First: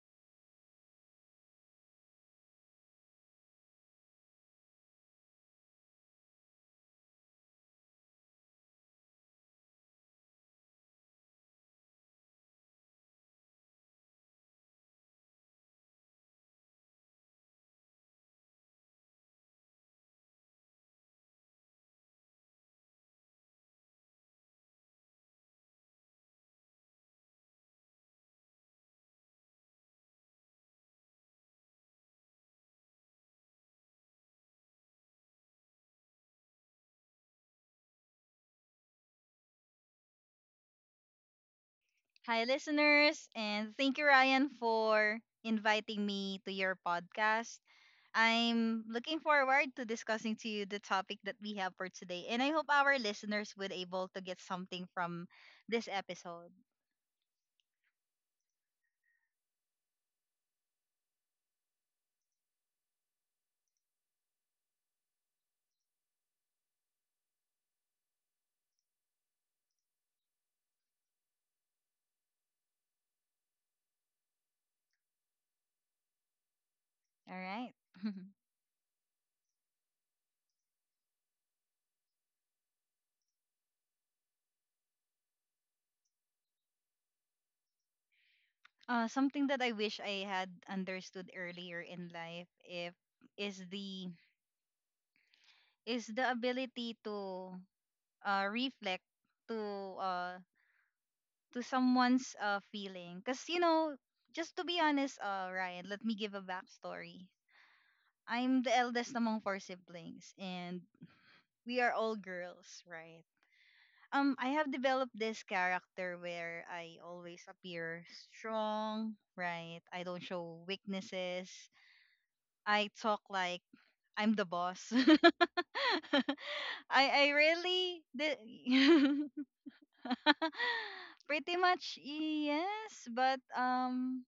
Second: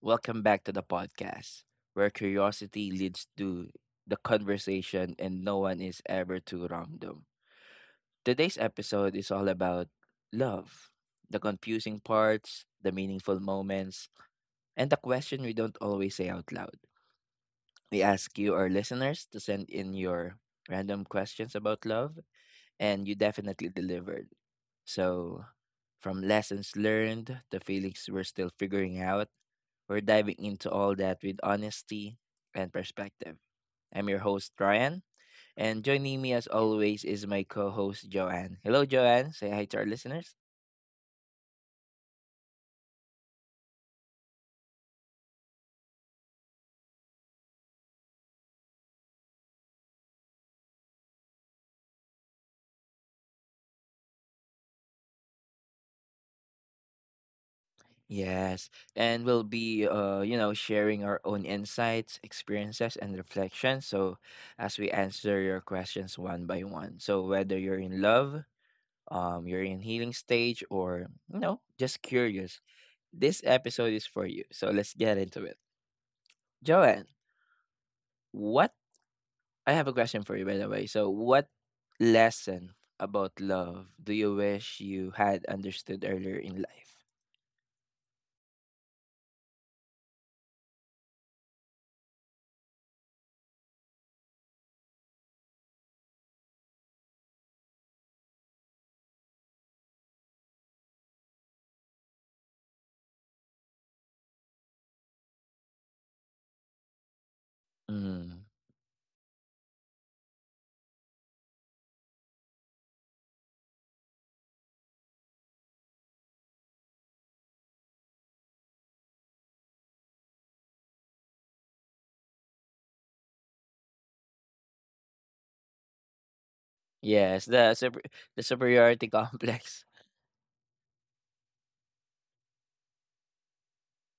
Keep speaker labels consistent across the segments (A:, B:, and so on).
A: welcome back to the podcast where curiosity leads to the conversation and no one is ever too random. Today's episode is all about love, the confusing parts, the meaningful moments, and the question we don't always say out loud. We ask you, our listeners, to send in your random questions about love and you definitely delivered. So, from lessons learned to feelings we're still figuring out, we're diving into all that with honesty and perspective. I'm your host, Ryan, and joining me as always is my co host, Joanne. Hello, Joanne. Say hi to our listeners.
B: Hi, listeners, and thank you, Ryan, for inviting me to your podcast. I'm looking forward to discussing to you the topic that we have for today, and I hope our listeners would able to get something from this episode.
A: Yes, and we'll be, sharing our own insights, experiences, and reflections. So, as we answer your questions one by one. So, whether you're in love, you're in healing stage or just curious, this episode is for you, so let's get into it, Joanne.
B: All right.
A: What? I have a question for you, by the way. So what lesson about love do you wish you had understood earlier in life?
B: Something that I wish I had understood earlier in life if is the is the ability to reflect to uh, to someone's feeling. Because, you know, just to be honest, Ryan, let me give a backstory.
A: Mm.
B: I'm the eldest among four siblings, and we are all girls, right? I have developed this character where I always appear strong, right? I don't show weaknesses. I talk like I'm the boss. I
A: Yes, the
B: really
A: super,
B: did.
A: the superiority complex.
B: Pretty much, yes, but um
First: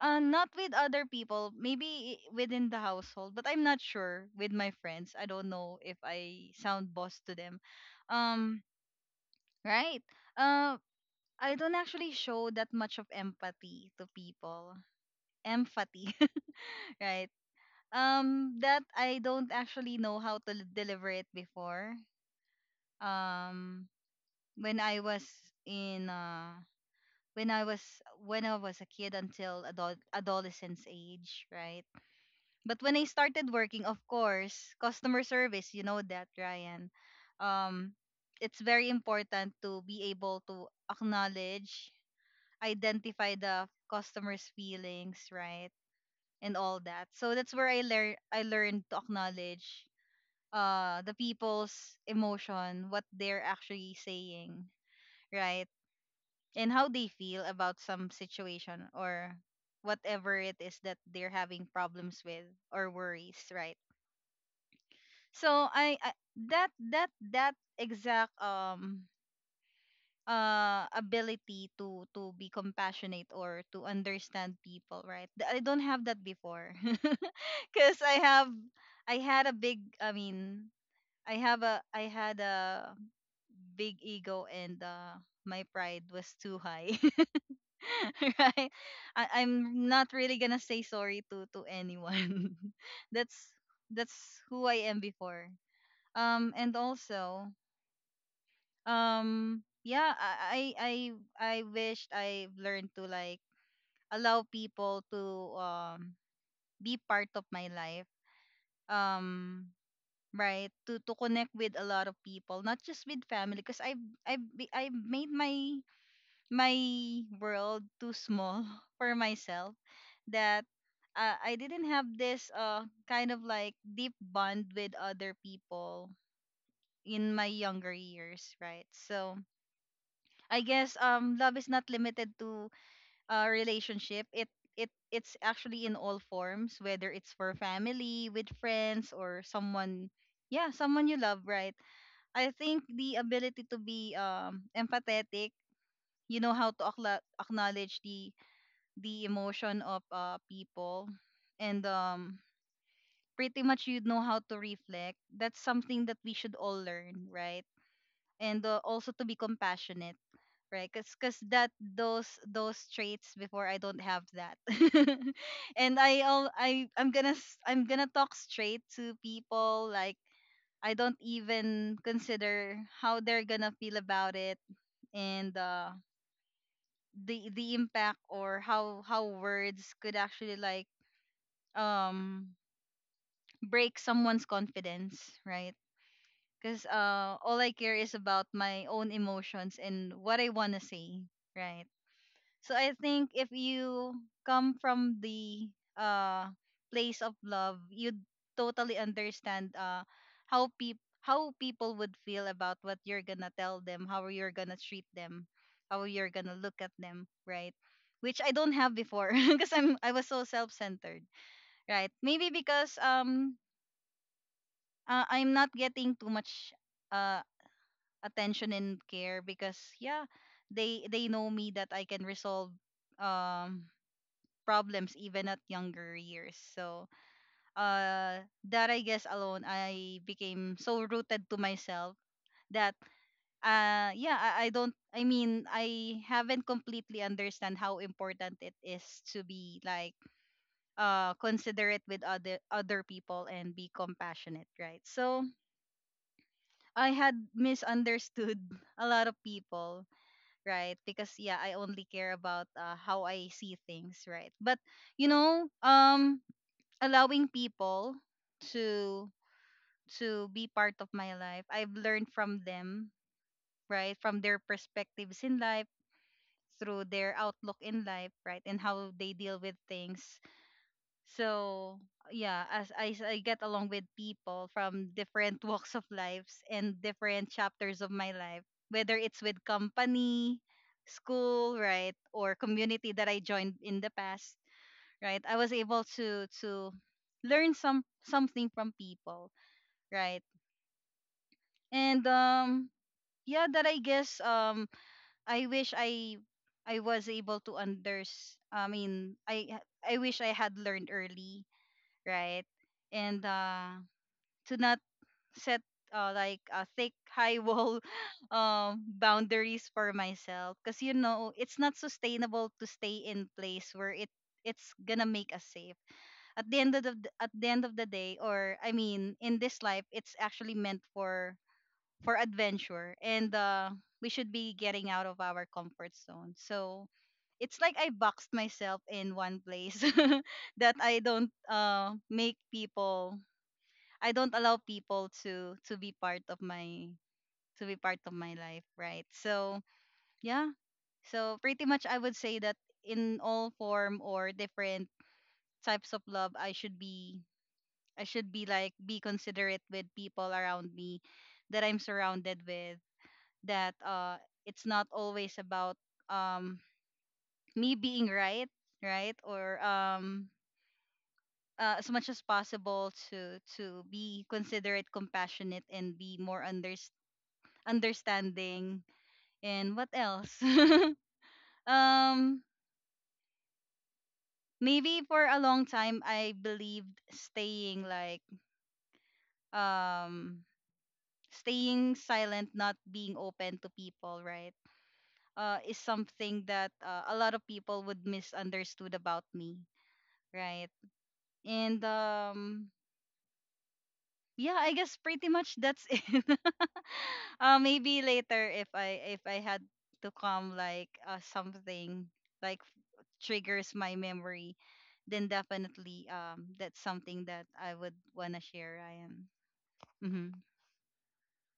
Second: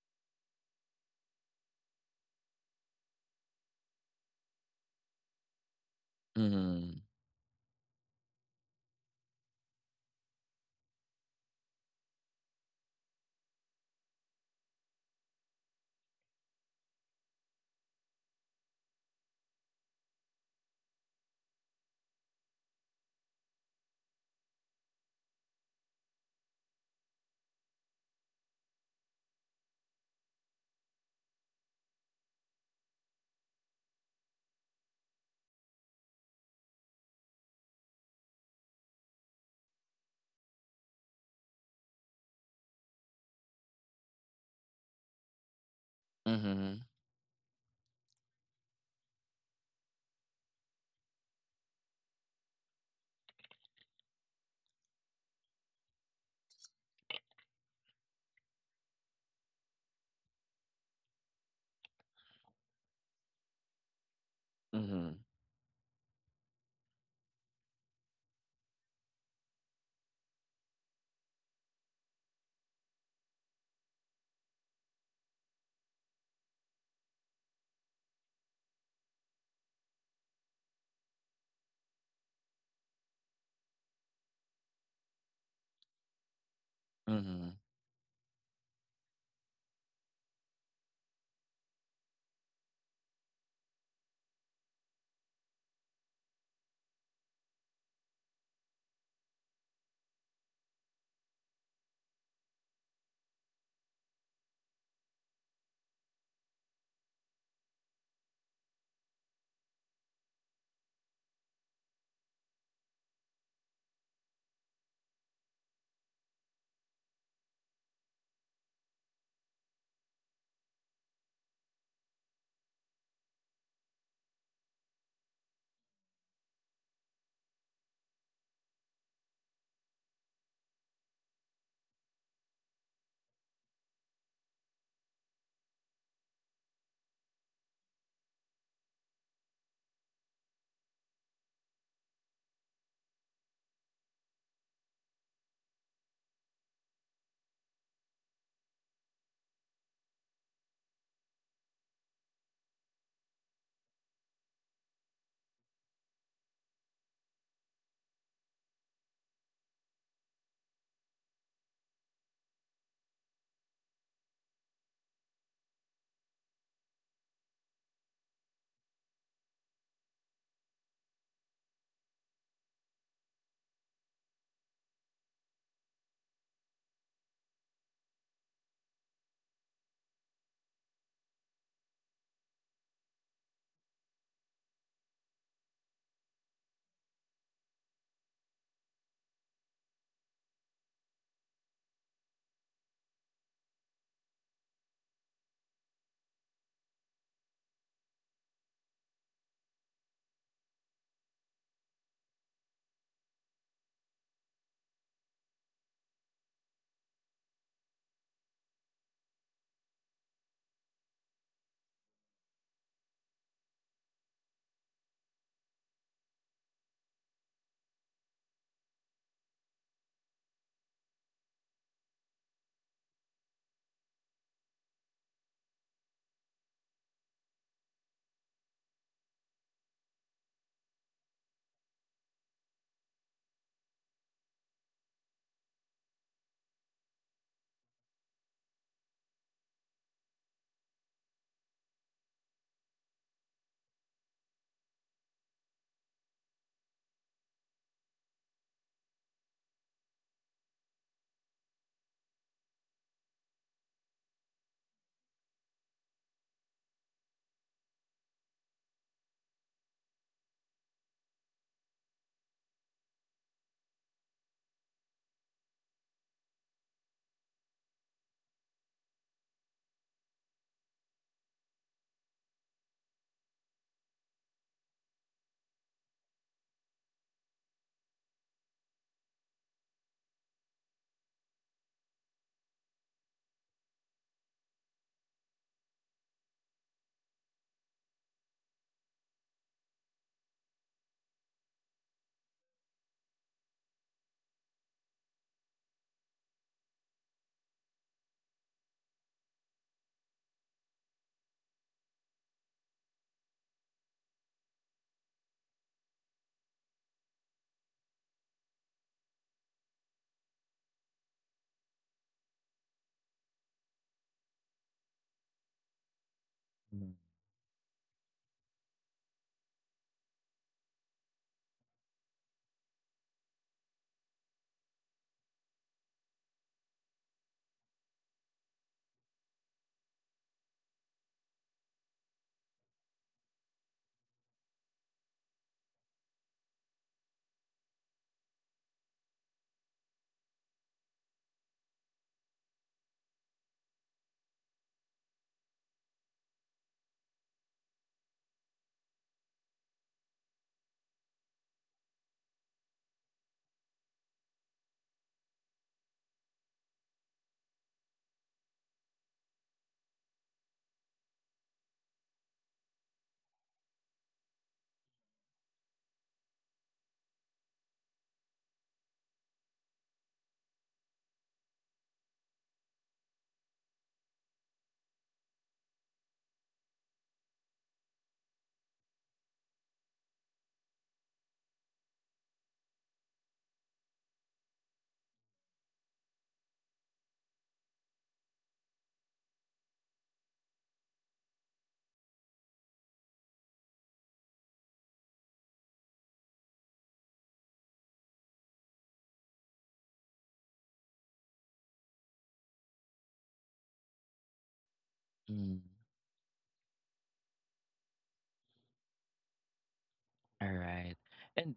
B: Uh, not with other people, maybe within the household, but I'm not sure with my friends. I don't know if I sound
A: Mm.
B: boss to them. Um, right. Uh, I don't actually show that much of empathy to people. Empathy, right? That I don't actually know how to deliver it before. Um, when I was in when I was when I was a kid until adult adolescence age, right? But when I started working, of course, customer service, you know that, Ryan. Um, it's very important to be able to acknowledge, identify the customer's feelings, right? And
A: Mm-hmm.
B: all that. So that's where I learned to acknowledge the people's emotion, what they're actually saying, right? And how they feel about some situation or whatever it is that they're having problems with or worries, right?
A: Mm-hmm.
B: So I that exact ability to be compassionate or to understand people, right? I don't have that before. Cuz I have I had a big I mean, I have a— I had a big ego, and my pride was too high.
A: Mm-hmm.
B: Right? I'm not really going to say sorry to anyone. that's that's who I am before. And also um yeah i i i I wished I've learned to like allow people to um be part of my life, um right, to connect with a lot of people, not just with family, because I've made my my world too small for myself, that I didn't have this kind of like deep bond with other people in my younger years, right? So I guess love is not limited to a relationship. It's actually in all forms, whether it's for family, with friends, or someone— yeah, someone you love, right? I think the ability to be empathetic, you know how to acknowledge the emotion of people, and pretty much you know how to reflect. That's something that we should all learn, right? And also to be compassionate, right? Because that, those traits before, I don't have that. And I I'm gonna I'm gonna talk straight to people, like I don't even consider how they're gonna feel about it, and the impact, or how words could actually like um break someone's confidence, right? Because all I care is about my own emotions and what I want to say, right? So I think if you come from the uh place of love, you'd totally understand how people would feel about what you're gonna tell them, how you're gonna treat them, how you're gonna look at them, right? Which I don't have before, because I was so self-centered, right? Maybe because I'm not getting too much uh attention and care because yeah, they know me that I can resolve um problems even at younger years. So, uh, that I guess alone, I became so rooted to myself that, yeah, I don't— I mean, I haven't completely understand how important it is to be like, considerate with other people and be compassionate, right? So I had misunderstood a lot of people, right? Because yeah, I only care about how I see things, right? But you know, allowing people to to be part of my life, I've learned from them, right, from their perspectives in life, through their outlook in life, right, and how they deal with things. So yeah, as I get along with people from different walks of lives and different chapters of my life, whether it's with company, school, right, or community that I joined in the past, right, I was able to learn something from people, right. And yeah, that I guess, I wish I was able to unders I mean I wish I had learned early, right? And to not set like a thick high wall boundaries for myself, because you know it's not sustainable to stay in place where it's gonna make us safe at the end of the— at the end of the day. Or I mean, in this life, it's actually meant for adventure, and we should be getting out of our comfort zone. So it's like I boxed myself in one place, that I don't make people— I don't allow people to be part of my— to be part of my life, right? So yeah. So pretty much I would say that in all form or different types of love, I should be— I should be like be considerate with people around me that I'm surrounded with, that it's not always about um me being right, right? Or as much as possible to be considerate, compassionate, and be more understanding. And what else? um maybe for a long time I believed um staying silent, not being open to people, right? Is something that a lot of people would misunderstood about me, right? And yeah, I guess pretty much that's it. Maybe later, if I had to come like something like triggers my memory, then
A: Mm-hmm.
B: definitely that's something that I would wanna share. I am. Mm-hmm.
A: All right. And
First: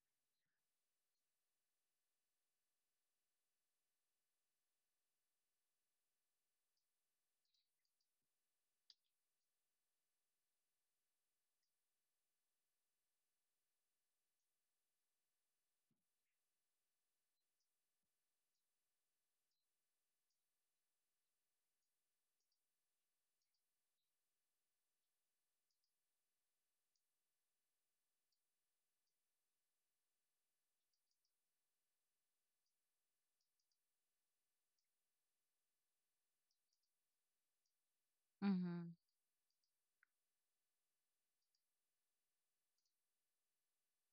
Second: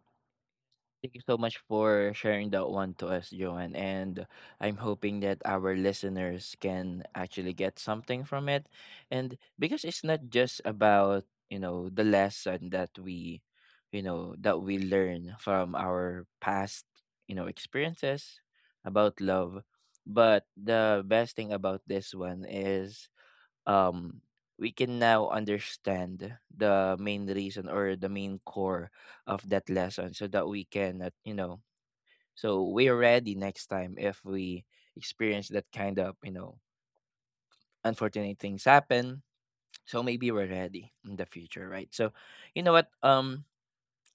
A: thank you so much for sharing that one to us, Joanne. And I'm hoping that our listeners can actually get something from it. And because it's not just about, the lesson that we learn from our past, experiences about love. But the best thing about this one is, um, we can now understand the main reason or the main core of that lesson so that we can, so we're ready next time if we experience that kind of, unfortunate things
B: Mm-hmm.
A: happen. So maybe we're ready in the future, right? So, you know what,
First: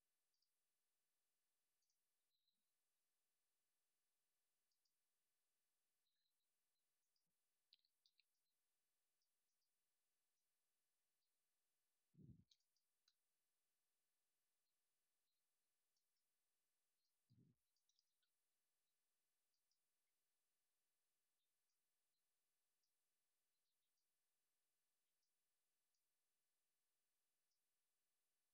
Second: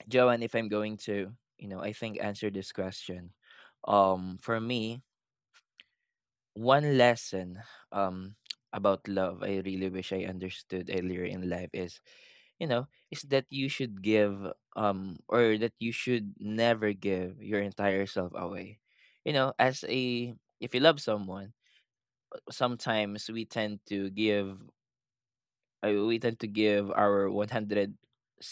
A: Joanne, if I'm going to, I think, answer this question. For me, one lesson um about love I really wish I understood earlier in life is, that you should give, or that you should never give your entire self away, as a if you love someone. Sometimes we tend to give we tend to give our 160%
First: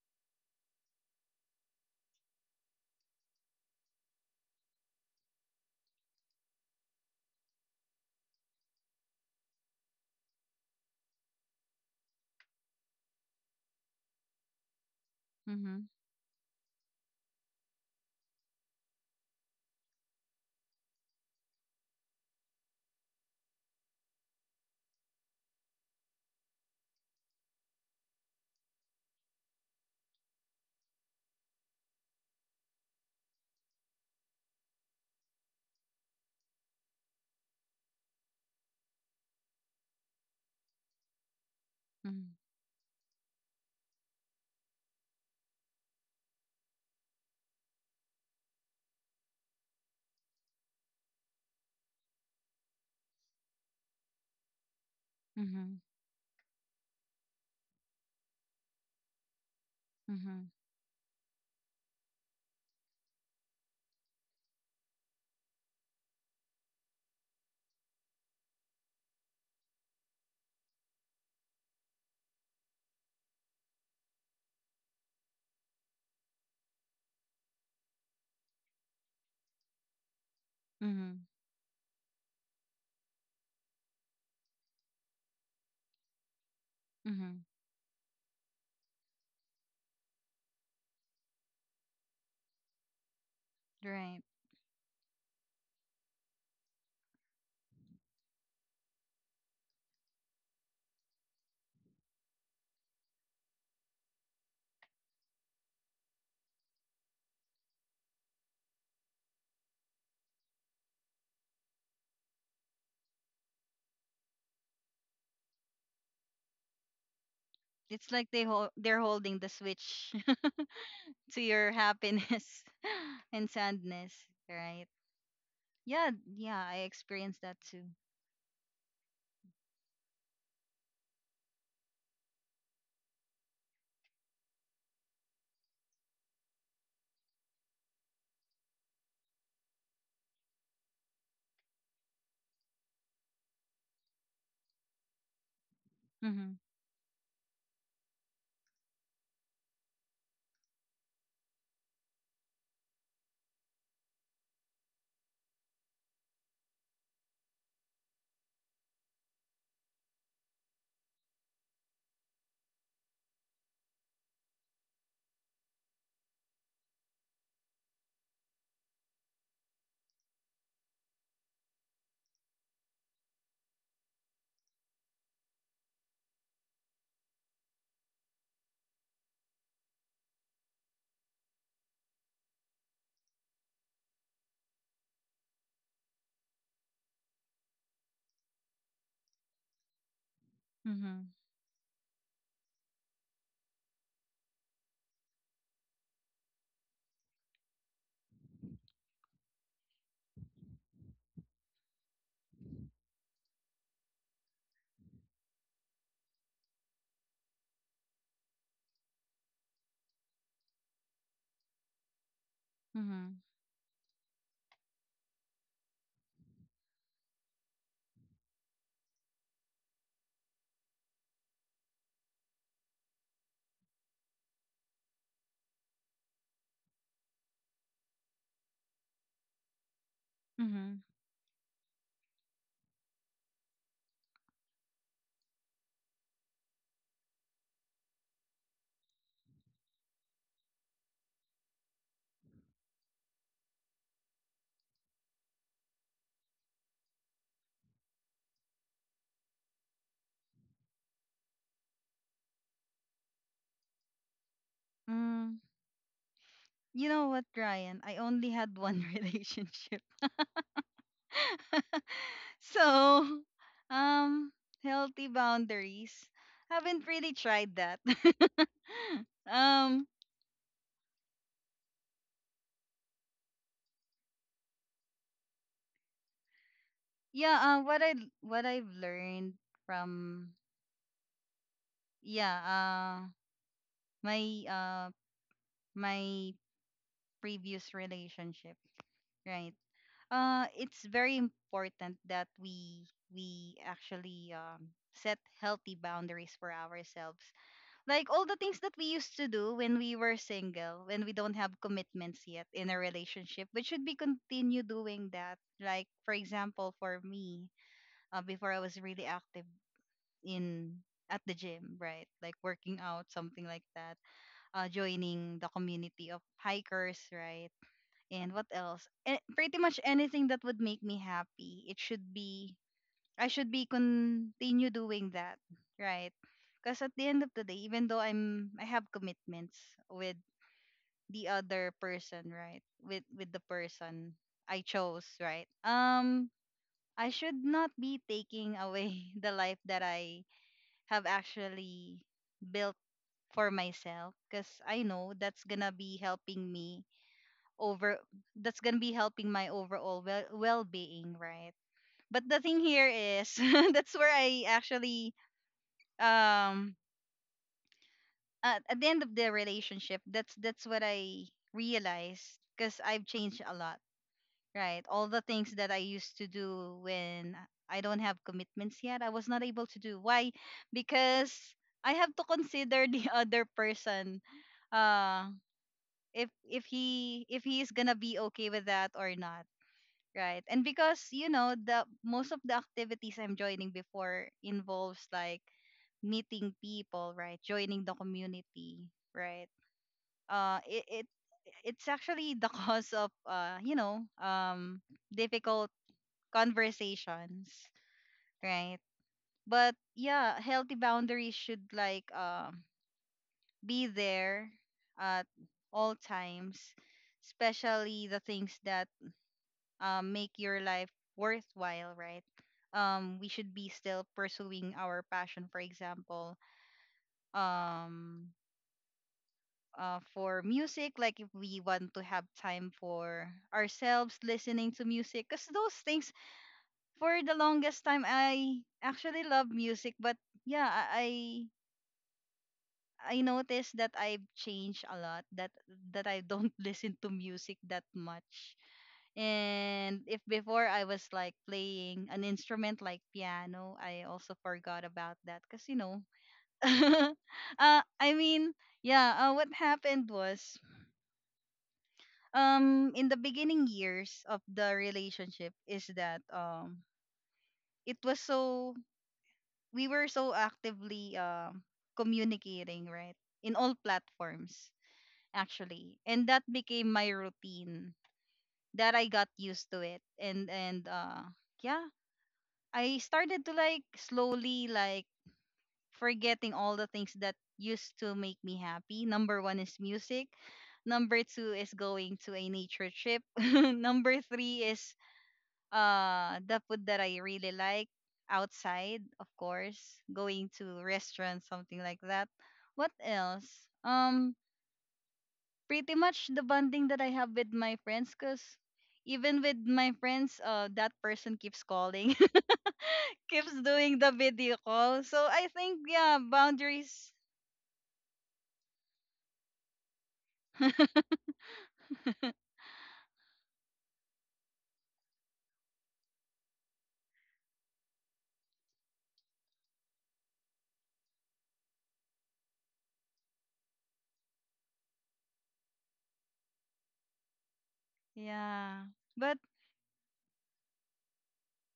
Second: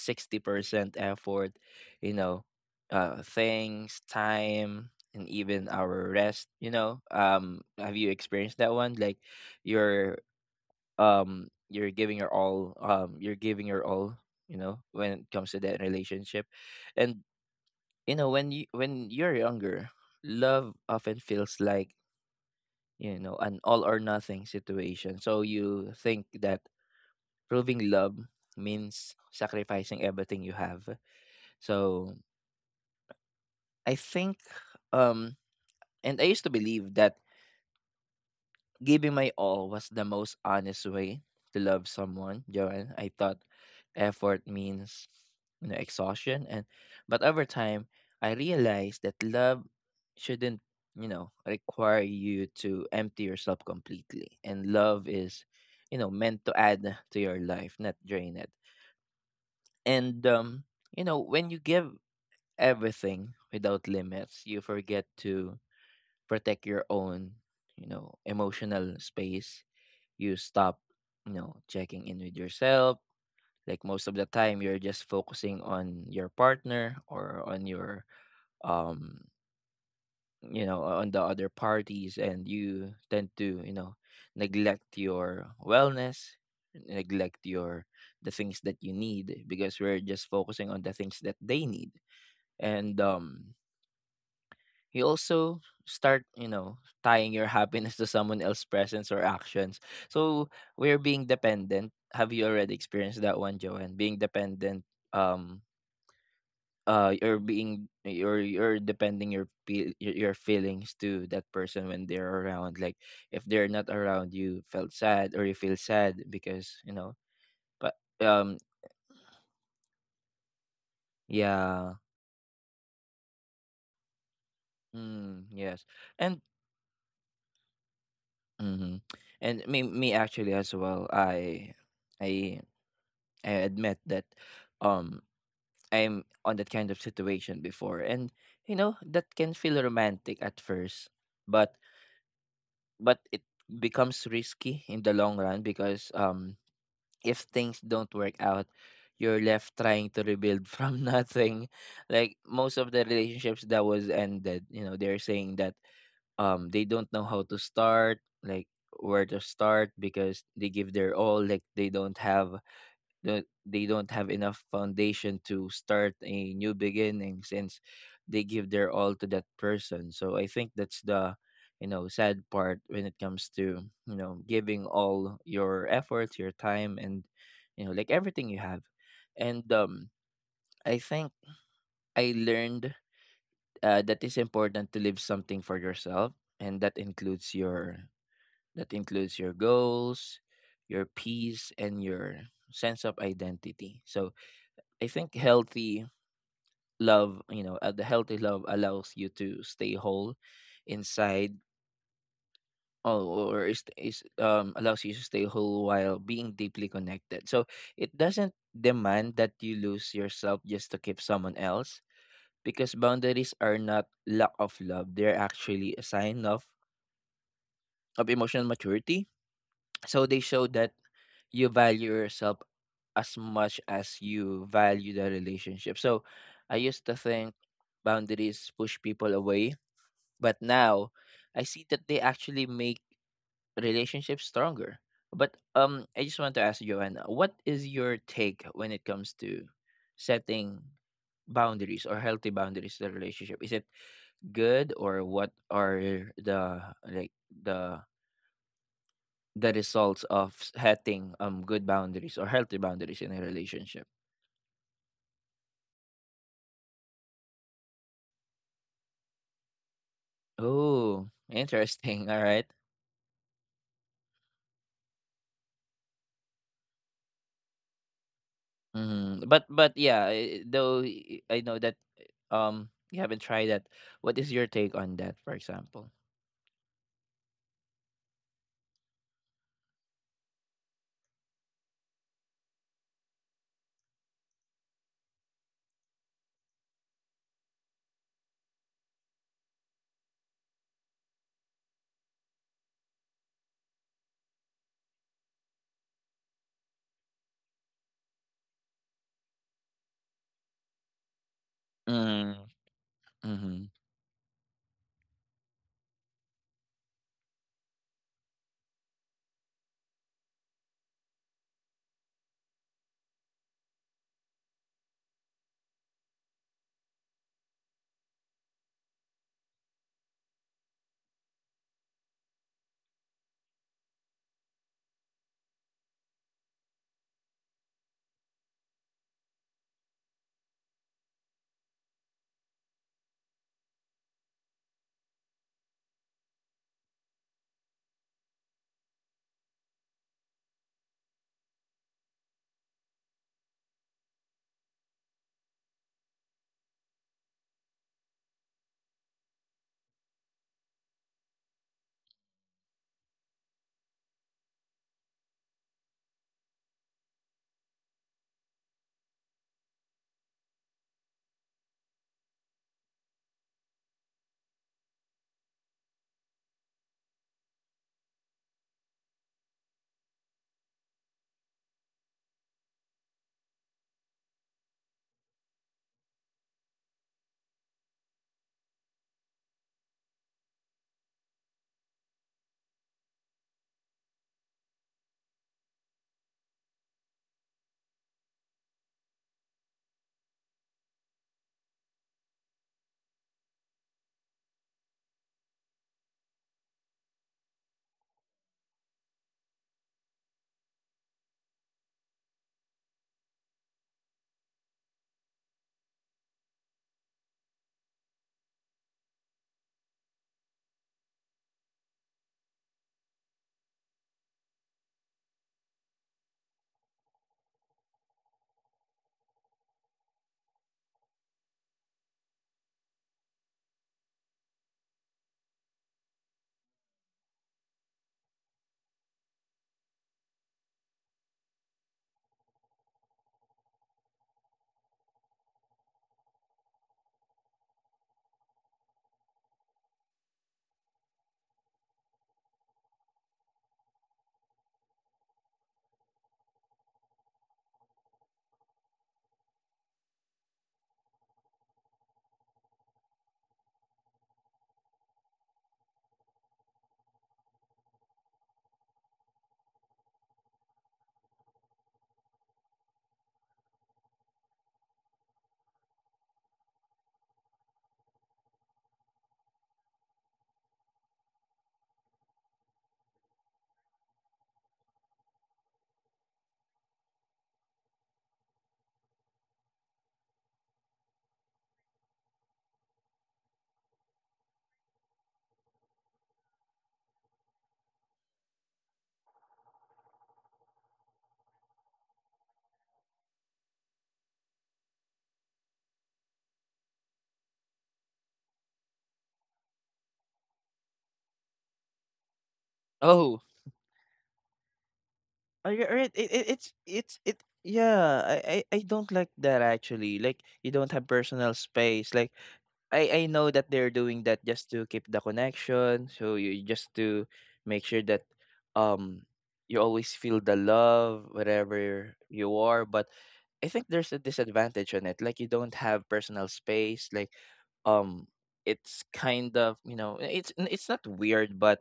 A: effort, you know things, time, and even our rest, have you experienced that one? Like you're you're giving your all, when it comes to that
B: Mm-hmm.
A: relationship. And when you're younger, love often feels like, an all or nothing situation, so you think that proving love means sacrificing everything you have. So, I think, um and I used to believe that giving my all was the most honest way to love
B: Mm-hmm.
A: someone, Joanne. I thought effort means, exhaustion. And but over time, I realized that love shouldn't, require you to empty yourself completely. And love is,
B: Mm-hmm.
A: meant to add to your life, not drain it. And,
B: Mm-hmm.
A: when you give everything without limits, you forget to protect your own, emotional space. You stop, checking in with yourself. Like, most of the time, you're just focusing on your partner or on your, um, on the other parties, and you tend to, neglect your wellness, neglect
B: Mm-hmm.
A: your the things that you need because we're just focusing on the things that they need. And,
B: Right.
A: you also start, tying your happiness to someone else's presence or actions. So, we're being dependent. Have you already experienced that one, Joanne? Being dependent, um you're being you're depending your feelings to that person. When they're around, like if they're not around, you felt sad or you feel sad because, but
B: It's like
A: um
B: they hold— they're holding the switch. To your
A: yeah.
B: happiness and sadness, right?
A: Mm, yes.
B: Yeah,
A: And
B: yeah, I experienced that too.
A: mhm. And me actually, as well, I I admit that, um I'm on that kind of situation before. And that can feel romantic at first, but it becomes risky in the long run because,
B: Mhm.
A: if things don't work out, you're left trying to rebuild from nothing. Like most of the relationships that was ended, you know they're saying that, they don't know how to start, like where to start, because they give their all. Like they don't have enough foundation to start a new beginning, since they give their all to that person. So I think that's the, sad part when it comes to, giving all your efforts, your time, and, like, everything you have. And, I think I learned, that it's important to leave something for yourself, and that includes your goals, your
B: Mhm.
A: peace, and your sense of identity. So I think healthy love, the healthy love allows you to stay whole inside. Oh, or is allows you to stay whole while being deeply connected. So it doesn't demand that you lose yourself just to keep someone else, because
B: Mhm.
A: boundaries are not lack of love. They're actually a sign of emotional maturity. So they show that you value yourself as much as you value the relationship. So I used to think boundaries push people away, but
B: Mhm.
A: now I see that they actually make relationships stronger. But, I just want to ask, Joanna, what is your take when it comes to setting boundaries or healthy boundaries in the relationship? Is it good? Or what are the, results of setting, good boundaries or healthy boundaries in a relationship?
B: Mm. You know what, Ryan? I only had one relationship.
A: Oh, interesting. All right.
B: So, um, healthy boundaries. Haven't really tried that.
A: Mm-hmm. But
B: um,
A: yeah, I know that, you haven't tried that. What is your take on that, for example?
B: yeah, what I've learned from— yeah, my uh my previous relationship, right. It's very important that we— we actually set healthy boundaries for ourselves, like all the things that we used to do when we were single, when we don't have commitments
A: Mm.
B: yet in a relationship,
A: Mm-hmm.
B: we should be continue doing that. Like for example for me, before I was really active in— at the gym, right, like working out, something like that, joining the community of hikers, right? And what else? Eh, pretty much anything that would make me happy, it should be— I should be continue doing that, right? Because at the end of the day, even though I have commitments with the other person, right? With— with the person I chose, right? I should not be taking away the life that I have actually built for myself, because I know that's gonna be helping me over— that's gonna be helping my overall well-being, right? But the thing here is, that's where I actually um at— at the end of the relationship, that's what I realized, because I've changed a lot, right? All the things that I used to do when I don't have commitments yet, I was not able to do. Why? Because I have to consider the other person, uh if— if he— if he is gonna be okay with that or not. Right. And because, you know, the most of the activities I'm joining before involves like meeting people, right? Joining the community, right? It it's actually the cause of you know, difficult conversations, right? But yeah, healthy boundaries should like be there at all times, especially the things that make your life worthwhile, right? We should be still pursuing our passion, for example, um, for music, like if we want to have time for ourselves listening to music, because those things, for the longest time, I actually love music, but yeah, I. I noticed that I've changed a lot that I don't listen to music that much. And if before I was like playing an instrument like piano, I also forgot about that uh, I mean, yeah, what happened was, in the beginning years of the relationship is that it was so we were so actively communicating, right, in all platforms actually, and that became my routine that I got used to it and and. Yeah, I started to like slowly like forgetting all the things that used to make me happy. Number one is music. Number two is going to a nature trip. Number three is the food that I really like outside, of course, going to restaurants, something like that. What else? Pretty much the bonding that I have with my friends, cause even with my friends, that person keeps calling. Keeps
A: Oh,
B: doing the video call. So I
A: all
B: think,
A: right, all right.
B: yeah,
A: It,
B: boundaries.
A: it's it. Yeah, I don't like that, actually. Like you don't have personal space. Like I know that they're doing that just to keep the connection, so you just to make sure that, um you always feel the love wherever you are. But I think there's a disadvantage on it. Like you don't have personal space. Like, um
B: Yeah.
A: it's
B: But
A: kind of, it's not weird, but,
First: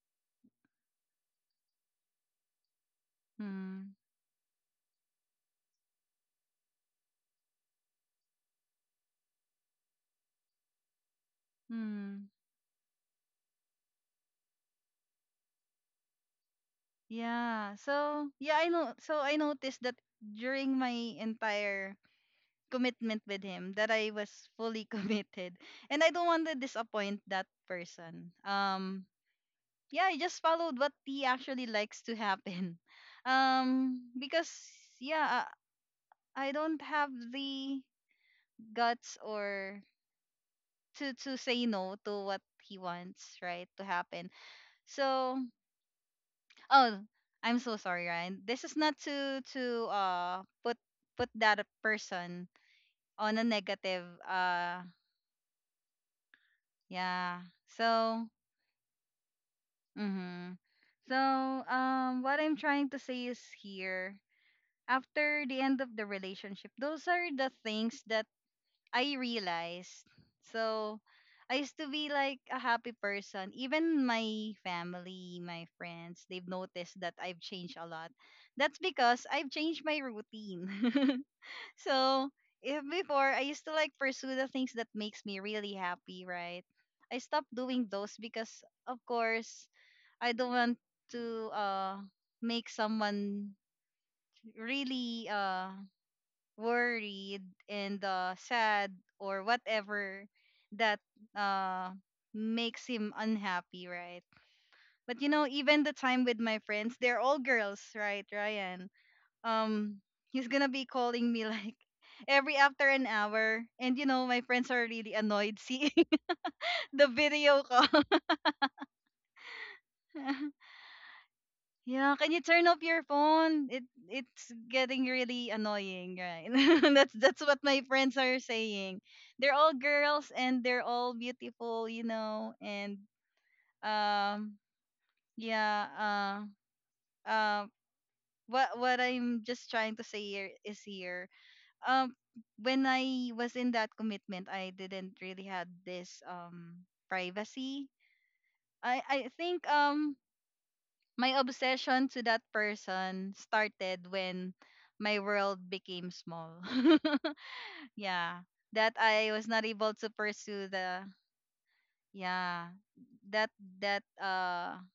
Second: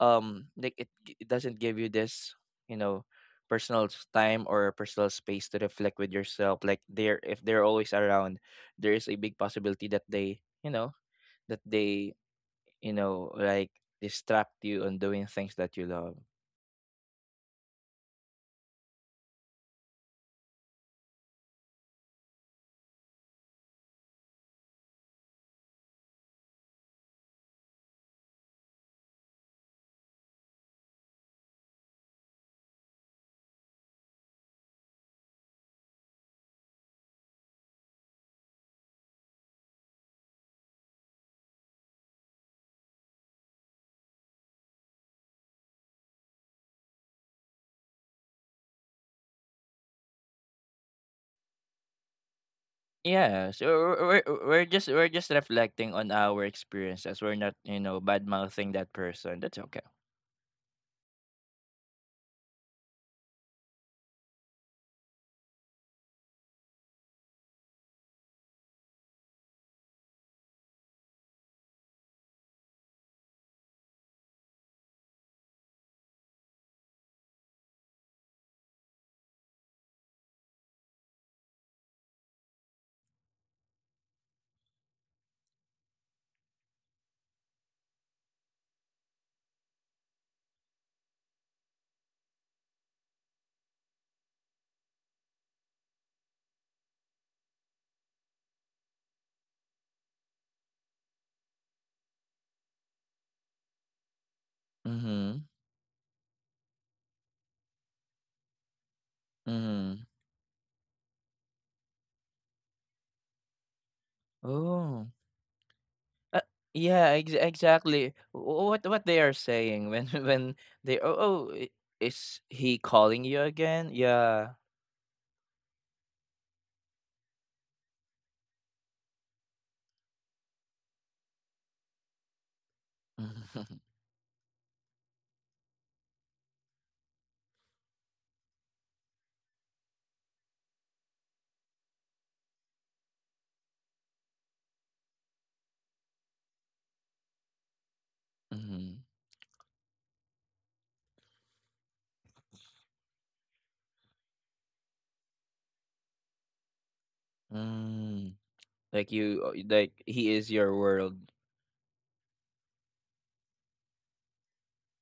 A: like it doesn't give you this, you know personal
B: hmm,
A: time or personal space to reflect with yourself. Like they're if they're always around, there is a big possibility that they
B: hmm.
A: you know like distract you on doing things that you love.
B: Yeah. So yeah, I know so I noticed that during my entire commitment with him that I was fully committed. And I don't want to disappoint that person. Yeah, I just followed what he actually likes to happen. Because yeah, I don't have the guts or to say no to what he wants, right, to happen. So oh, I'm so sorry, Ryan, this is not to put put that person on a
A: Yeah. So
B: negative
A: we're, we're we're just we're just reflecting on our experiences. We're
B: yeah.
A: not, bad
B: so
A: mouthing that person. That's okay.
B: mm-hmm. so what I'm trying to say is here, after the end of the relationship those are the things that I realized. So I used to be like a happy person. Even my family, my friends, they've noticed that I've changed a lot. That's because I've changed my routine. So if before I used to like pursue the things that makes me really happy, right? I stopped doing those because of course I don't want to make someone really worried and sad or whatever that uh, makes him unhappy, right? But you
A: Mm-hmm.
B: know, even the time with my friends, they're all girls, right, Ryan? Um,
A: Mm-hmm.
B: he's gonna be calling me like every after an hour, and you know, my friends are
A: Oh,
B: really annoyed seeing
A: uh, yeah,
B: the
A: ex-
B: video call.
A: exactly What they are saying when when they, oh,
B: Yeah, can
A: is
B: you turn
A: he
B: off your
A: calling you
B: phone? It
A: again?
B: it's
A: Yeah.
B: getting really annoying, right? That's what my friends are saying. They're all girls and they're all beautiful, you know.
A: Mm-hmm.
B: Um, yeah, uh, uh, what I'm just trying to say here is here. Um, when I was in that commitment, I didn't really had this privacy.
A: Mm-hmm.
B: I think my obsession to that person started when my world became small.
A: Mm.
B: Yeah. That
A: Like
B: I
A: you,
B: was
A: uh,
B: not
A: like
B: able to
A: he is
B: pursue
A: your world.
B: the yeah. That that uh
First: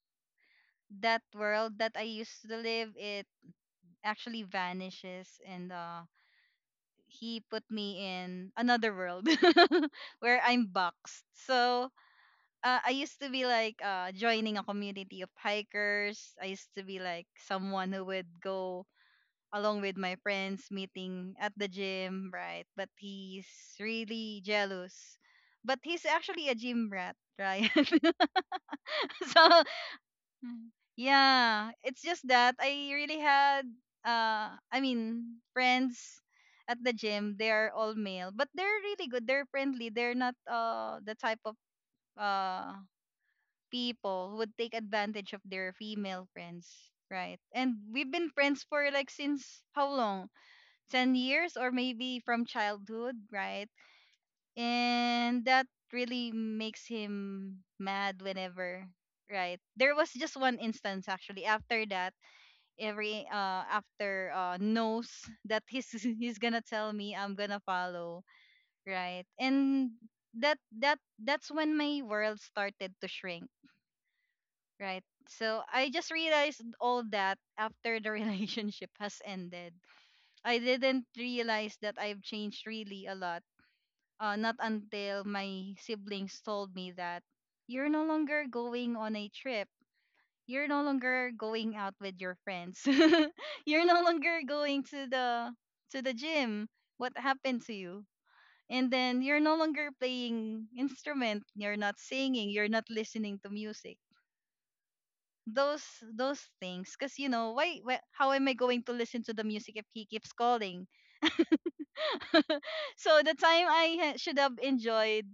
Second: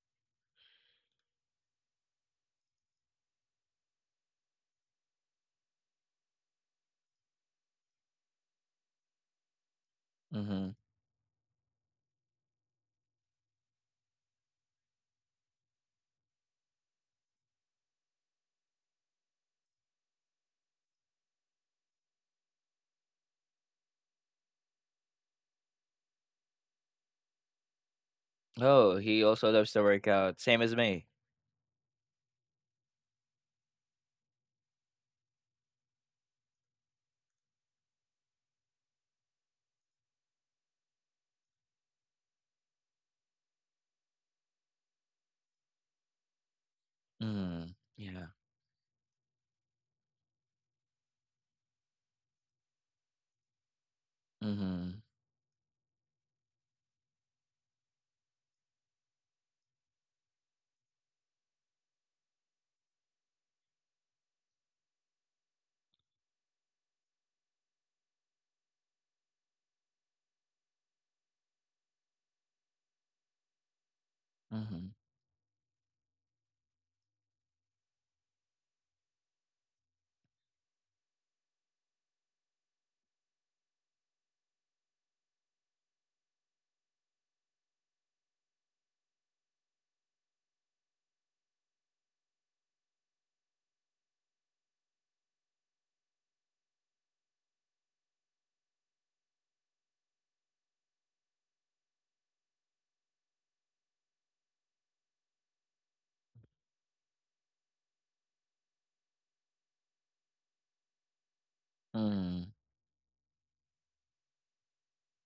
B: that world that I used to live it actually vanishes and he put me in another world where I'm
A: Hmm.
B: boxed. So I used to be like joining a community of hikers. I used to be like someone who would go along with my friends meeting at the gym, right? But he's really jealous. But he's actually a gym rat, right?
A: Oh, he
B: So
A: also loves to work out, same
B: Mm.
A: as me.
B: Yeah, it's just that I really had friends at the gym, they are all male, but they're really good. They're friendly. They're not the type of uh people who would take advantage of their female friends, right? And
A: Mm,
B: we've been
A: yeah.
B: friends for like since how long? 10 years or maybe from childhood, right?
A: Mm-hmm.
B: And that really makes him mad whenever, right? There was just one instance actually after that, every after knows that he's he's gonna tell me I'm gonna follow, right? And that's when my world started to shrink,
A: Mm-hmm.
B: right? So I just realized all that after the relationship has ended. I didn't realize that I've changed really a lot, not until my siblings told me that you're no longer going on a trip. You're no longer going out with your friends. You're no longer going to the gym. What happened to you? And then you're no longer playing instrument. You're not singing. You're not listening to music. Those those things. Cause you know why? Why how am I going to listen to the music if he keeps calling?
A: Mm.
B: So the time I ha- should have enjoyed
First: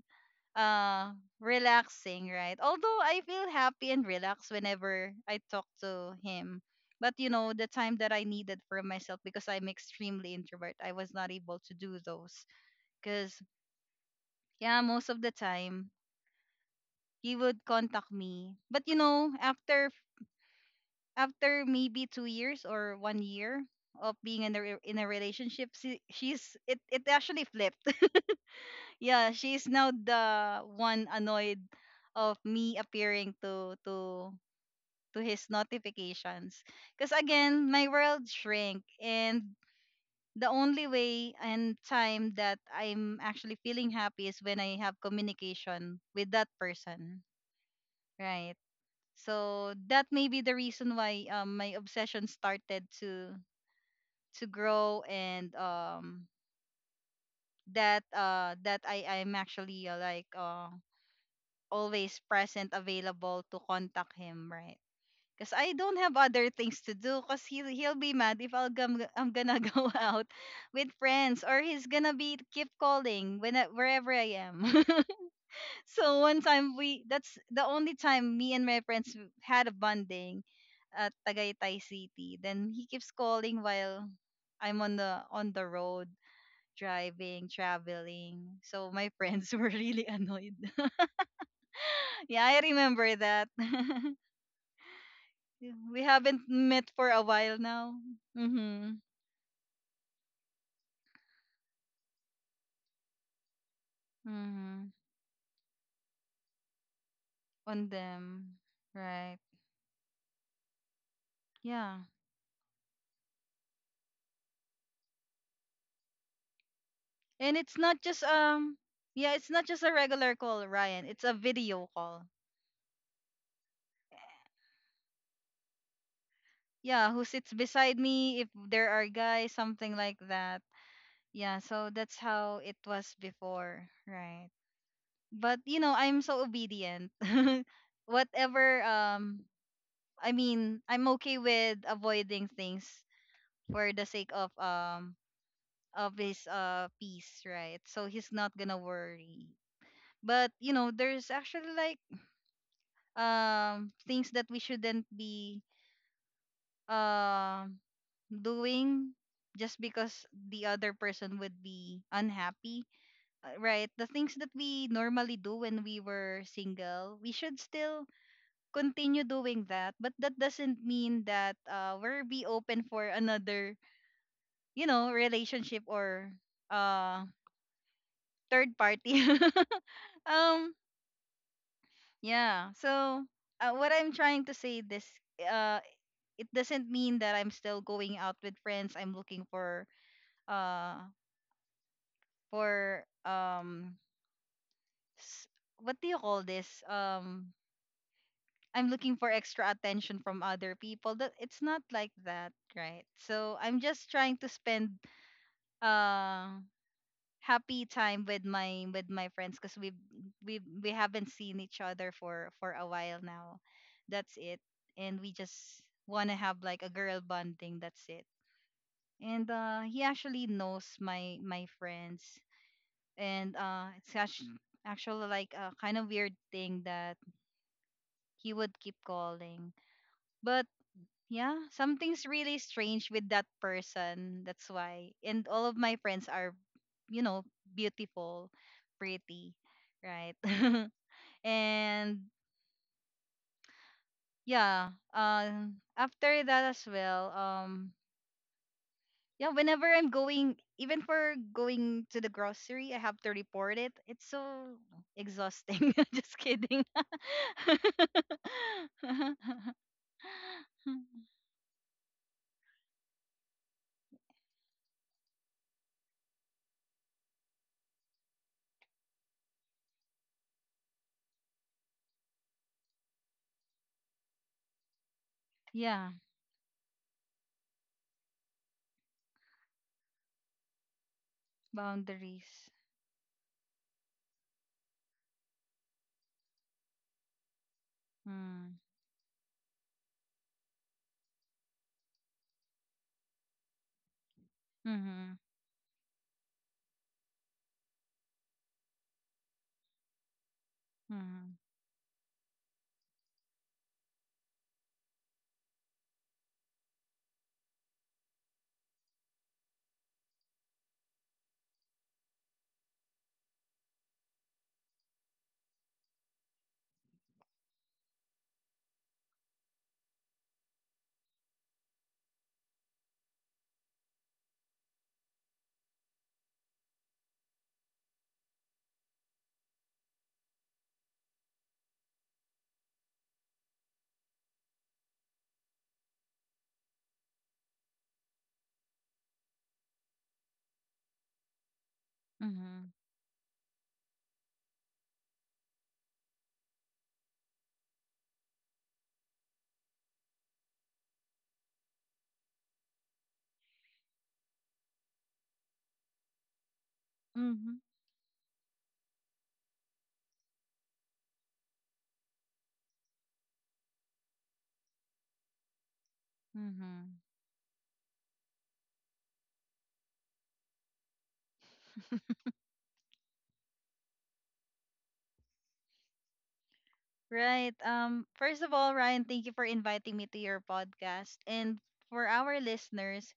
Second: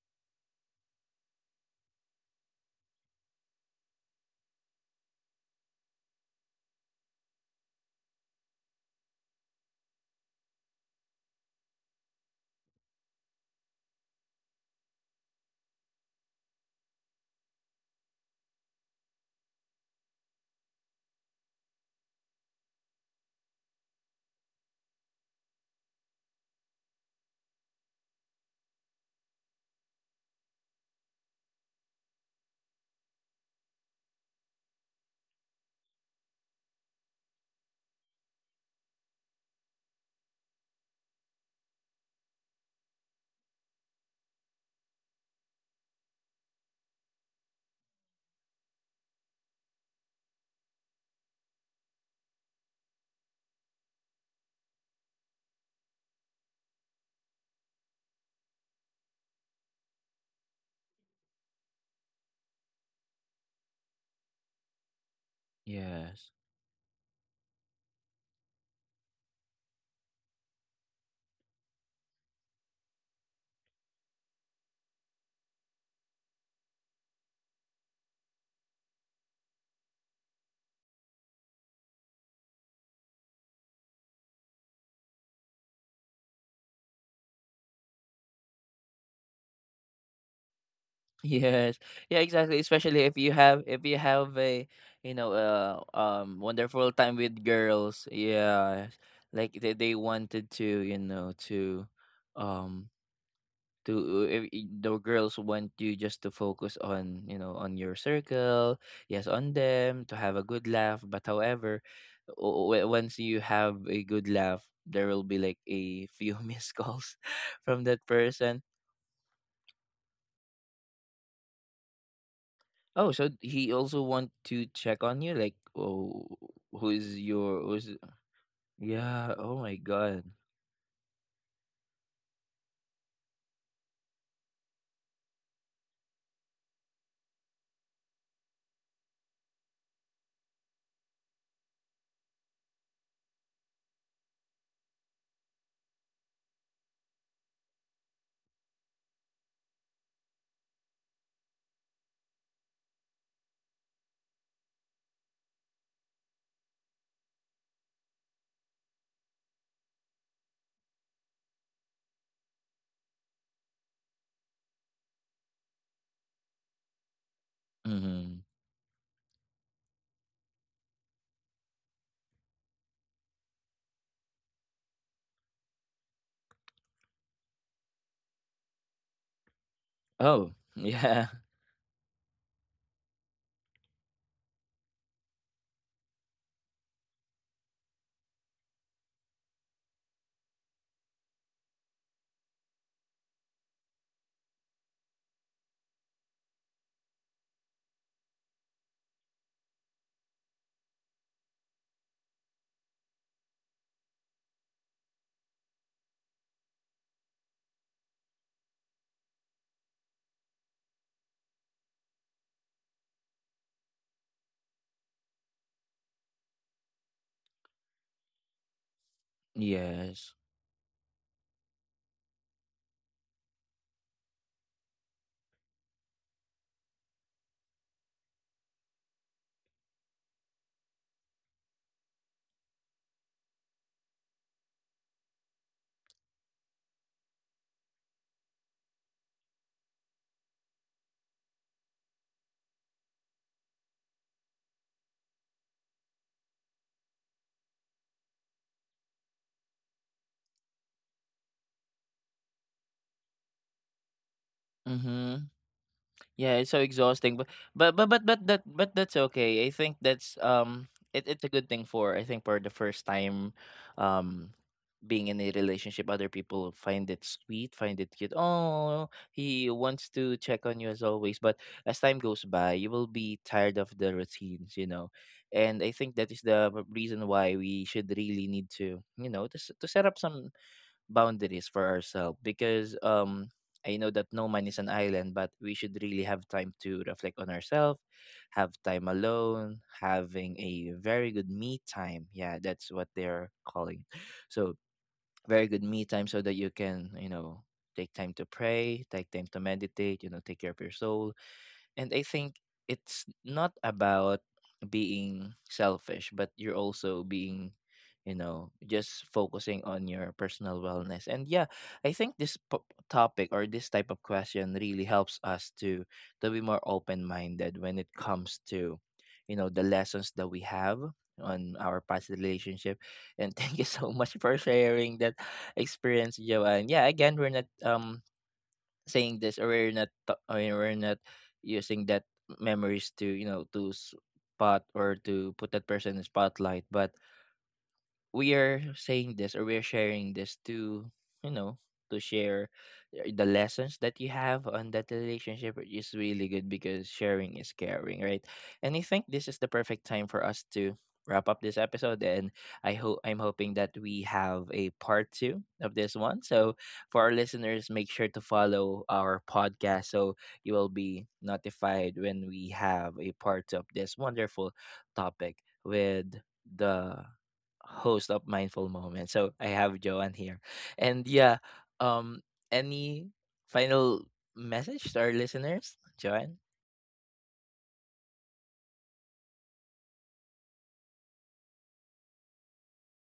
B: uh relaxing, right? Although I feel happy and relaxed whenever I talk to him. But you know, the time that I needed for myself because I'm extremely introvert, I was not able to do those. Cause yeah, most of the time he would contact me. But you know, after maybe 2 years or 1 year of being in a re- in a relationship, she, she's it it actually flipped. Yeah, she's now the one annoyed of me appearing to his notifications. Because again, my world shrank and the only way and time that I'm actually feeling happy is when I have communication with that person, right? So that may be the reason why my obsession started to grow and that I'm actually like always present available to contact him, right? Cause I don't have
A: Yes.
B: other things to do. Cause he'll be mad if I'm gonna go out with friends, or he's gonna be keep calling when I- wherever I am. So one time we that's the only time me and my friends had a bonding at Tagaytay City. Then he keeps calling while I'm on the road driving, traveling. So my friends were really annoyed.
A: Yes. Yeah,
B: Yeah,
A: exactly.
B: I
A: Especially
B: remember
A: if you
B: that.
A: have if you have a,
B: Yeah, we haven't
A: wonderful
B: met for
A: time
B: a
A: with
B: while now.
A: girls. Yeah.
B: Mhm.
A: Like they wanted to, you know, um to if I- the
B: Mhm.
A: girls want you just to focus on, on your
B: On them.
A: circle. Yes,
B: Right.
A: on them to have a good laugh. But, however,
B: Yeah.
A: once you have a good laugh, there will be like a few missed calls
B: And
A: from
B: it's
A: that
B: not just
A: person.
B: yeah, it's not just a regular call, Ryan. It's a video call.
A: Oh, so he also want to check on you, like, oh,
B: Yeah,
A: who's
B: who sits
A: your who's
B: beside me if there are
A: Yeah. Oh
B: guys,
A: my
B: something
A: god.
B: like that. Yeah, so that's how it was before, right? But you know, I'm so obedient. Whatever I'm okay with avoiding things for the sake of his peace, right? So he's not gonna worry. But you know, there's actually like things that we shouldn't be um doing just because the other person would be unhappy, right? The things that we normally do when we were single, we should still
A: Mm-hmm.
B: continue doing that. But that doesn't mean that we're be open for another, you know, relationship or uh third party.
A: Oh.
B: um
A: Yeah.
B: Yeah. So what I'm trying to say this uh it doesn't mean that I'm still going out with friends. I'm looking uh for s- what do you call this? I'm looking for extra attention from other people. That it's not like that, right? So I'm just trying to spend uh happy time with my friends because we haven't seen each other for a while now. That's it. And we just want to have like a girl bonding. That's it. And he
A: Yes.
B: actually knows my friends. And it's actually like a kind of weird thing that he would keep calling. But yeah, something's really strange with that person. That's why. And all of my friends are, you know, beautiful, pretty, right? And yeah, after that as well, yeah, whenever I'm going even for going to the grocery, I have to report it. It's so
A: Mm-hmm.
B: exhausting. Just
A: Yeah, it's so
B: kidding.
A: exhausting, but that's okay. I think that's, it's a good thing, for, I think, for the first time, um being in a relationship. Other people find it sweet, find it cute. Oh, he wants to check on you as always, but as time goes by, you will be tired of the routines. And I
B: Yeah,
A: think that is the reason why we should really need, to, you know, to, s- to set up some boundaries for ourselves,
B: boundaries.
A: because, I know that no man is an island, but we should really have time to reflect on ourselves, have
B: Mm.
A: time alone, having a very good me time. Yeah, that's what they're calling. So
B: Mhm.
A: very good me time, so that you can, take time to pray, take time to meditate, take care of your soul.
B: Mhm.
A: And I think it's not about being selfish, but you're also being, just focusing on your personal wellness. And yeah, I think this topic or this type of question really helps us to be more open-minded when it comes to, the lessons that we have on our past relationship. And thank you so much for sharing that experience, Joanne. Yeah, again, we're not, saying this, or we're not, I mean, we're not using that memories to, to spot or to put that person in spotlight, but we are saying this or we are sharing this to, you know to share,
B: Mhm.
A: the lessons that you have on that relationship, is really good because sharing is caring, right? And I think this is the perfect time for us to wrap up this episode. And I'm hoping that we have a part two of this one. So for our
B: Mhm.
A: listeners, make sure to follow our podcast, so you will be notified when we have a part two of this wonderful topic with the
B: Mhm.
A: host of Mindful Moments. So I have Joanne here. And yeah, um any final message to our listeners, Joanne?
B: Right. First of all, Ryan, thank you for inviting me to your podcast. And for our listeners,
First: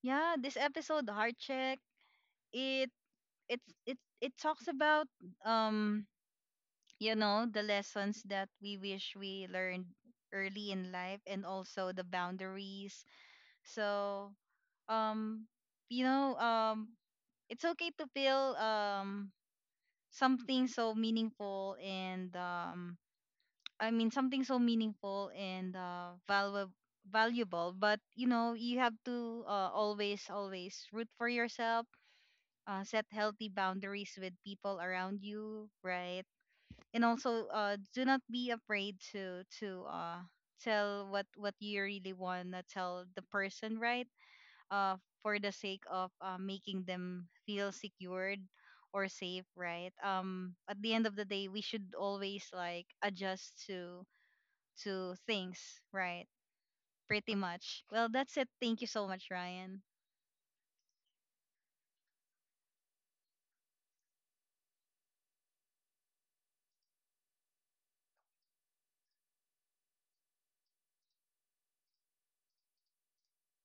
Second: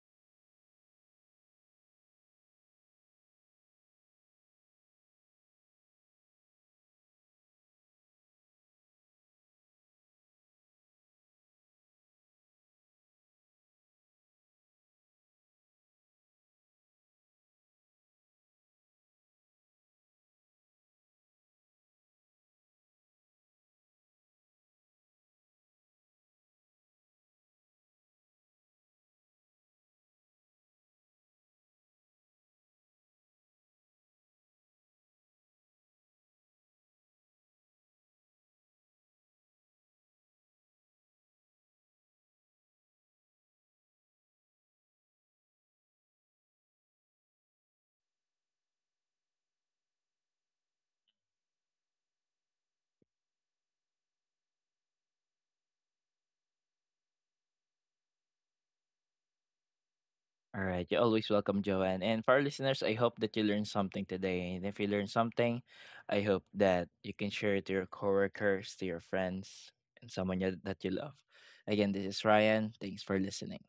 B: yeah, this episode Heart Check, it it's it it talks about um you know, the lessons that we wish we learned early in life and also the boundaries. So, um you know, it's okay to feel something so meaningful and something so meaningful and valuable, valuable, but you know you have to always always root for yourself, set healthy boundaries with people around you, right? And also do not be afraid to tell what you really want to tell the person, right? For the sake of making them feel secured or safe, right? At the end of the day we should always like adjust to things, right? Pretty much. Well, that's it. Thank you so much, Ryan.
A: All right, you're always welcome, Joanne. And for our listeners, I hope that you learned something today. And if you learned something, I hope that you can share it to your coworkers, to your friends, and someone that you love. Again, this is Ryan. Thanks for listening.